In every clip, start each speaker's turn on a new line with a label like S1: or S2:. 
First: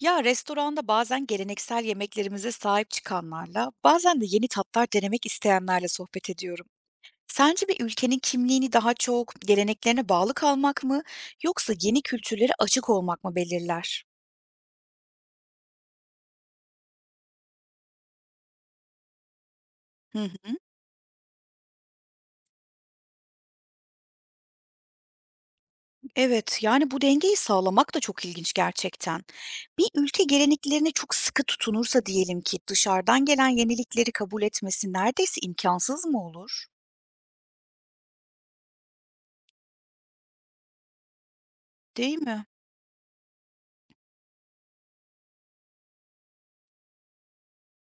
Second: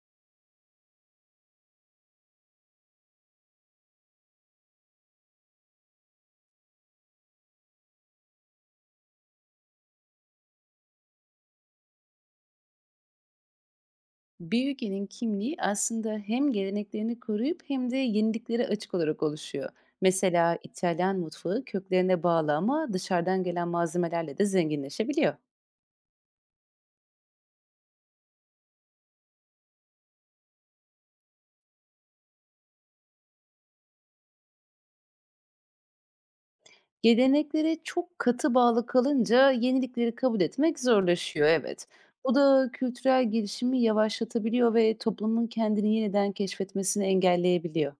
S1: Ya, restoranda bazen geleneksel yemeklerimize sahip çıkanlarla, bazen de yeni tatlar denemek isteyenlerle sohbet ediyorum. Sence bir ülkenin kimliğini daha çok geleneklerine bağlı kalmak mı yoksa yeni kültürlere açık olmak mı belirler?
S2: Bir ülkenin kimliği aslında hem geleneklerini koruyup hem de yeniliklere açık olarak oluşuyor.
S1: Hı hı.
S2: Mesela İtalyan mutfağı köklerine bağlı ama dışarıdan gelen malzemelerle de zenginleşebiliyor.
S1: Evet, yani bu dengeyi sağlamak da çok ilginç gerçekten. Bir ülke geleneklerine çok sıkı tutunursa diyelim ki dışarıdan gelen yenilikleri kabul etmesi neredeyse imkansız mı olur?
S2: Geleneklere çok katı bağlı kalınca yenilikleri kabul etmek zorlaşıyor, evet.
S1: Değil
S2: Bu
S1: mi?
S2: da kültürel gelişimi yavaşlatabiliyor ve toplumun kendini yeniden keşfetmesini engelleyebiliyor.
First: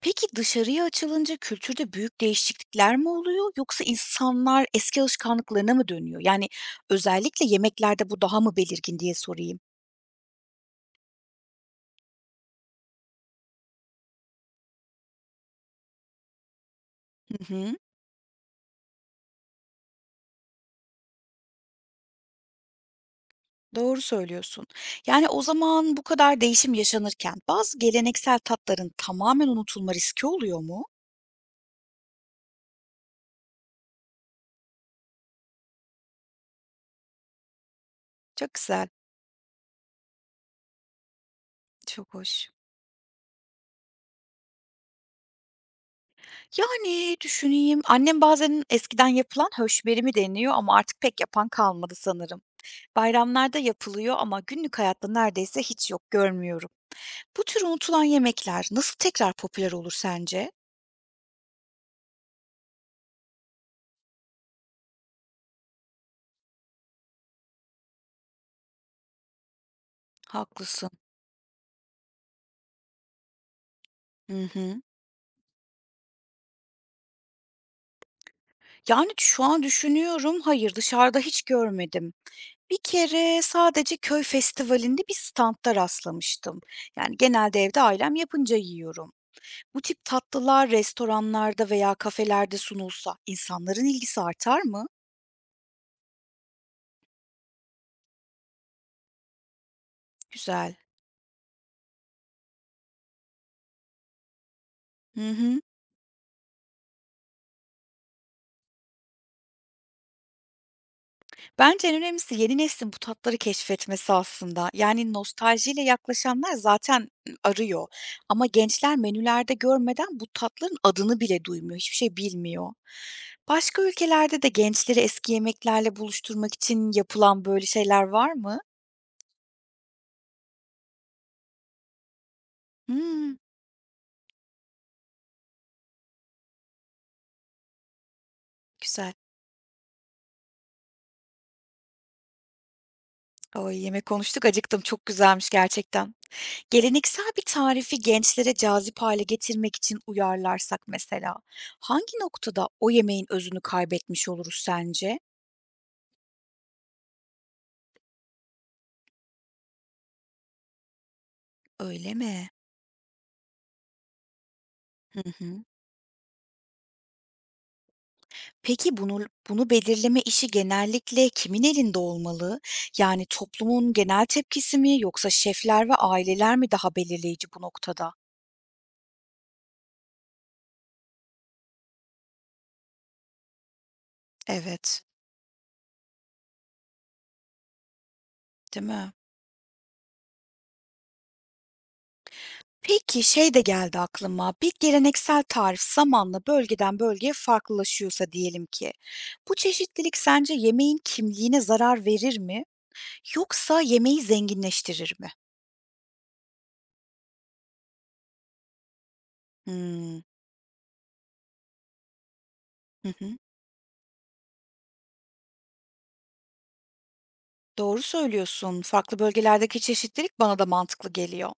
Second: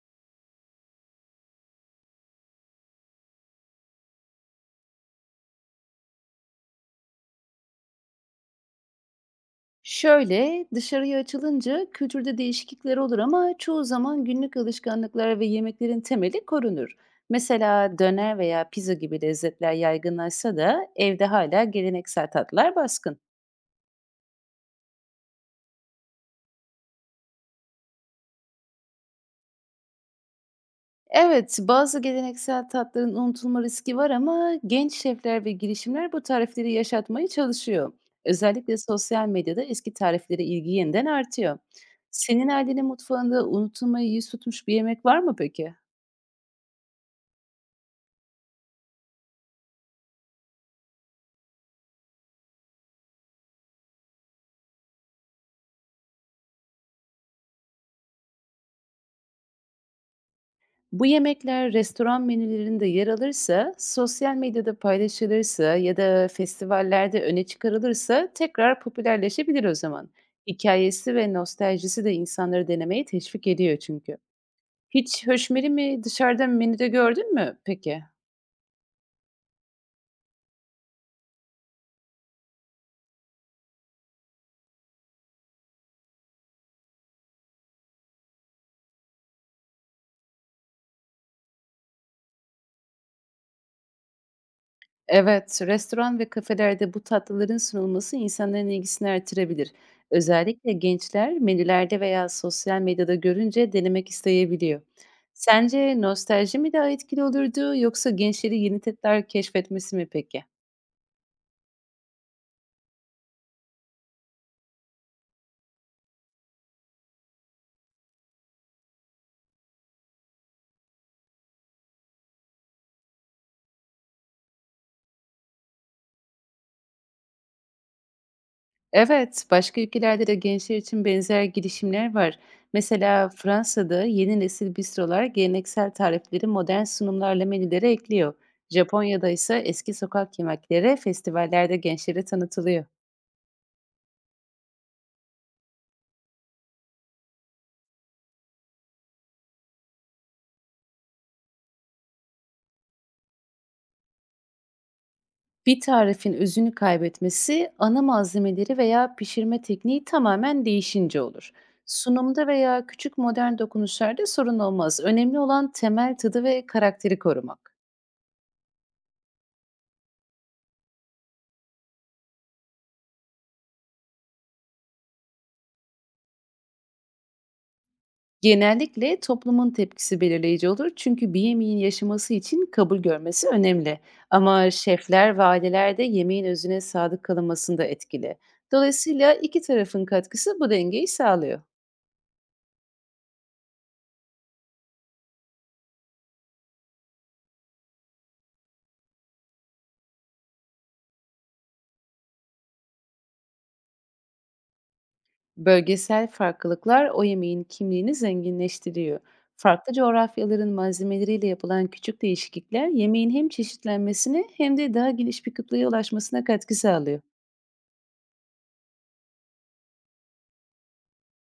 S1: Peki dışarıya açılınca kültürde büyük değişiklikler mi oluyor yoksa insanlar eski alışkanlıklarına mı dönüyor? Yani özellikle yemeklerde bu daha mı belirgin diye sorayım.
S2: Şöyle, dışarıya açılınca kültürde değişiklikler olur ama çoğu zaman günlük alışkanlıklar ve yemeklerin temeli korunur.
S1: Hı hı.
S2: Mesela döner veya pizza gibi lezzetler yaygınlaşsa da evde hala geleneksel tatlar baskın.
S1: Doğru söylüyorsun. Yani o zaman bu kadar değişim yaşanırken bazı geleneksel tatların tamamen unutulma riski oluyor mu?
S2: Evet, bazı geleneksel tatların unutulma riski var ama genç şefler ve girişimler bu tarifleri yaşatmaya çalışıyor.
S1: Çok
S2: Özellikle
S1: güzel.
S2: sosyal medyada eski tariflere ilgi yeniden artıyor.
S1: Çok
S2: Senin
S1: hoş.
S2: ailenin mutfağında unutulmayı yüz tutmuş bir yemek var mı peki?
S1: Yani düşüneyim. Annem bazen eskiden yapılan höşberi deniyor ama artık pek yapan kalmadı sanırım. Bayramlarda yapılıyor ama günlük hayatta neredeyse hiç yok görmüyorum. Bu tür unutulan yemekler nasıl tekrar popüler olur sence?
S2: Bu yemekler restoran menülerinde yer alırsa, sosyal medyada paylaşılırsa ya da festivallerde öne çıkarılırsa tekrar popülerleşebilir o zaman.
S1: Haklısın.
S2: Hikayesi ve nostaljisi de insanları denemeye teşvik ediyor çünkü.
S1: Hı hı.
S2: Hiç höşmeri mi dışarıda menüde gördün mü peki?
S1: Yani şu an düşünüyorum, hayır dışarıda hiç görmedim. Bir kere sadece köy festivalinde bir standta rastlamıştım. Yani genelde evde ailem yapınca yiyorum. Bu tip tatlılar restoranlarda veya kafelerde sunulsa insanların ilgisi artar mı?
S2: Evet, restoran ve kafelerde bu tatlıların sunulması insanların ilgisini artırabilir. Özellikle
S1: Güzel.
S2: gençler menülerde veya sosyal medyada görünce denemek isteyebiliyor.
S1: Hı hı.
S2: Sence nostalji mi daha etkili olurdu, yoksa gençleri yeni tatlar keşfetmesi mi peki?
S1: Bence en önemlisi yeni neslin bu tatları keşfetmesi aslında. Yani nostaljiyle yaklaşanlar zaten arıyor ama gençler menülerde görmeden bu tatların adını bile duymuyor, hiçbir şey bilmiyor. Başka ülkelerde de gençleri eski yemeklerle buluşturmak için yapılan böyle şeyler var mı?
S2: Evet, başka ülkelerde de gençler için benzer girişimler var. Mesela
S1: Hımm,
S2: Fransa'da yeni nesil bistrolar geleneksel tarifleri modern sunumlarla menülere ekliyor.
S1: güzel.
S2: Japonya'da ise eski sokak yemekleri festivallerde gençlere tanıtılıyor.
S1: O yemek konuştuk, acıktım. Çok güzelmiş gerçekten. Geleneksel bir tarifi gençlere cazip hale getirmek için uyarlarsak mesela, hangi noktada o yemeğin özünü kaybetmiş oluruz sence?
S2: Bir tarifin özünü kaybetmesi, ana malzemeleri veya pişirme tekniği tamamen değişince olur.
S1: Öyle
S2: Sunumda
S1: mi?
S2: veya küçük modern dokunuşlarda sorun olmaz.
S1: Hı
S2: Önemli
S1: hı.
S2: olan temel tadı ve karakteri korumak.
S1: Peki bunu belirleme işi genellikle kimin elinde olmalı? Yani toplumun genel tepkisi mi yoksa şefler ve aileler mi daha belirleyici bu noktada?
S2: Genellikle toplumun tepkisi belirleyici olur, çünkü bir yemeğin yaşaması için kabul görmesi önemli. Ama
S1: Evet,
S2: şefler ve aileler de yemeğin özüne sadık kalınmasında etkili.
S1: değil mi?
S2: Dolayısıyla iki tarafın katkısı bu dengeyi sağlıyor.
S1: Peki, şey de geldi aklıma, bir geleneksel tarif zamanla bölgeden bölgeye farklılaşıyorsa diyelim ki, bu çeşitlilik sence yemeğin kimliğine zarar verir mi yoksa yemeği zenginleştirir mi?
S2: Bölgesel farklılıklar o yemeğin kimliğini zenginleştiriyor. Farklı
S1: Hımm.
S2: coğrafyaların malzemeleriyle yapılan küçük değişiklikler,
S1: Hı hı.
S2: yemeğin hem çeşitlenmesine hem de daha geniş bir kıtlığa ulaşmasına katkı sağlıyor.
S1: Doğru söylüyorsun. Farklı bölgelerdeki çeşitlilik bana da mantıklı geliyor.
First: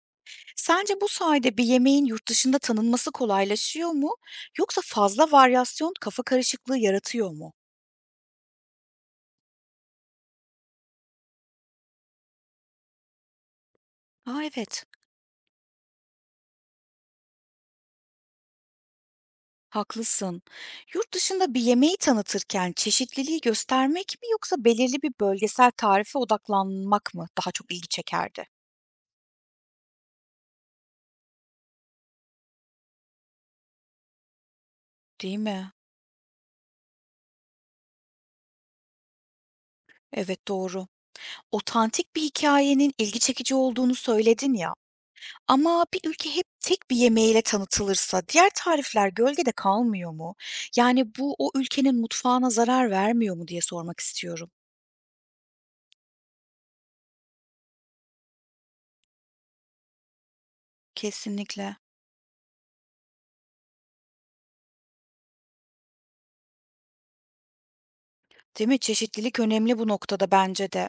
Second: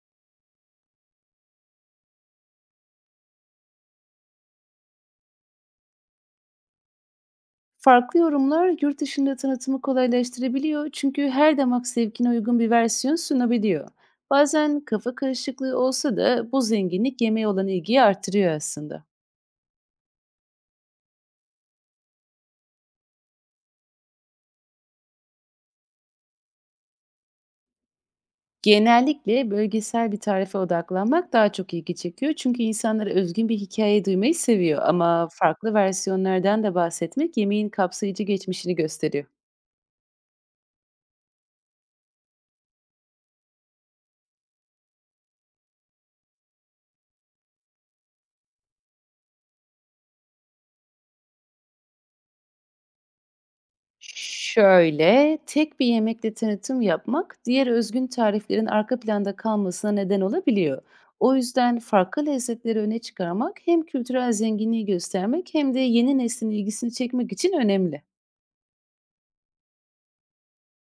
S1: Sence bu sayede bir yemeğin yurt dışında tanınması kolaylaşıyor mu yoksa fazla varyasyon kafa karışıklığı yaratıyor mu?
S2: Farklı yorumlar yurt dışında tanıtımı kolaylaştırabiliyor, çünkü her damak zevkine uygun bir versiyon sunabiliyor.
S1: A,
S2: Bazen
S1: evet.
S2: kafa karışıklığı olsa da bu zenginlik yemeğe olan ilgiyi artırıyor aslında.
S1: Haklısın. Yurt dışında bir yemeği tanıtırken çeşitliliği göstermek mi yoksa belirli bir bölgesel tarife odaklanmak mı daha çok ilgi çekerdi?
S2: Genellikle bölgesel bir tarife odaklanmak daha çok ilgi çekiyor. Çünkü insanlar özgün bir hikaye duymayı seviyor, ama
S1: Değil mi?
S2: farklı versiyonlardan da bahsetmek yemeğin kapsayıcı geçmişini gösteriyor.
S1: Evet doğru. Otantik bir hikayenin ilgi çekici olduğunu söyledin ya. Ama bir ülke hep tek bir yemeğiyle tanıtılırsa diğer tarifler gölgede kalmıyor mu? Yani bu o ülkenin mutfağına zarar vermiyor mu diye sormak istiyorum.
S2: Şöyle, tek bir yemekle tanıtım yapmak diğer özgün tariflerin arka planda kalmasına neden olabiliyor. O
S1: Kesinlikle.
S2: yüzden farklı lezzetleri öne çıkarmak, hem kültürel zenginliği göstermek hem de yeni neslin ilgisini çekmek için önemli.
S1: Değil mi? Çeşitlilik önemli bu noktada bence de.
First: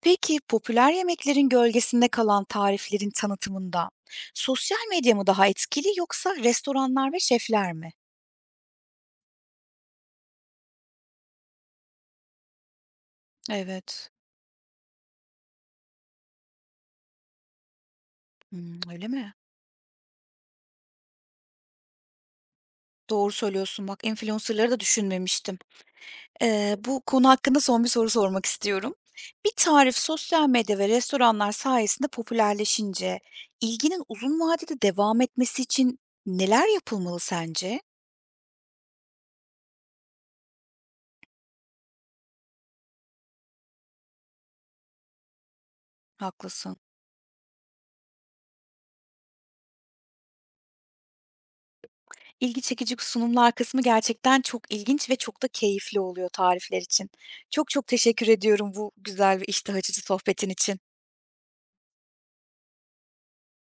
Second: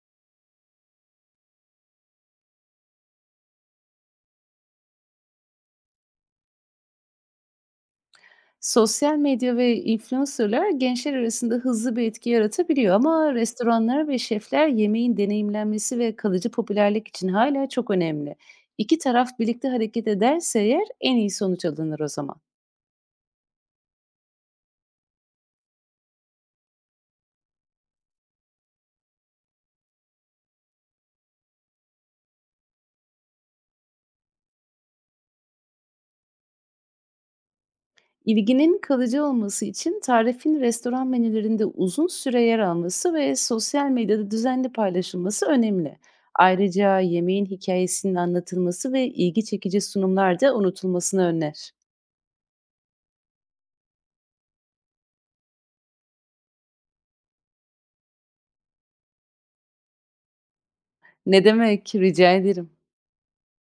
S1: Peki, popüler yemeklerin gölgesinde kalan tariflerin tanıtımında sosyal medya mı daha etkili yoksa restoranlar ve şefler mi?
S2: Sosyal medya ve influencer'lar gençler arasında hızlı bir etki yaratabiliyor, ama restoranlar
S1: Evet.
S2: ve şefler yemeğin deneyimlenmesi ve kalıcı popülerlik için hala çok önemli.
S1: Hımm,
S2: İki
S1: öyle
S2: taraf
S1: mi?
S2: birlikte hareket ederse eğer en iyi sonuç alınır o zaman.
S1: Doğru söylüyorsun, bak influencer'ları da düşünmemiştim. Bu konu hakkında son bir soru sormak istiyorum. Bir tarif sosyal medya ve restoranlar sayesinde popülerleşince ilginin uzun vadede devam etmesi için neler yapılmalı sence?
S2: İlginin kalıcı olması için tarifin restoran menülerinde uzun süre yer alması ve sosyal medyada düzenli paylaşılması önemli.
S1: Haklısın.
S2: Ayrıca yemeğin hikayesinin anlatılması ve ilgi çekici sunumlar da unutulmasını önler.
S1: İlgi çekici sunumlar kısmı gerçekten çok ilginç ve çok da keyifli oluyor tarifler için. Çok çok teşekkür ediyorum bu güzel ve iştah açıcı sohbetin için.
S2: Ne demek? Rica ederim.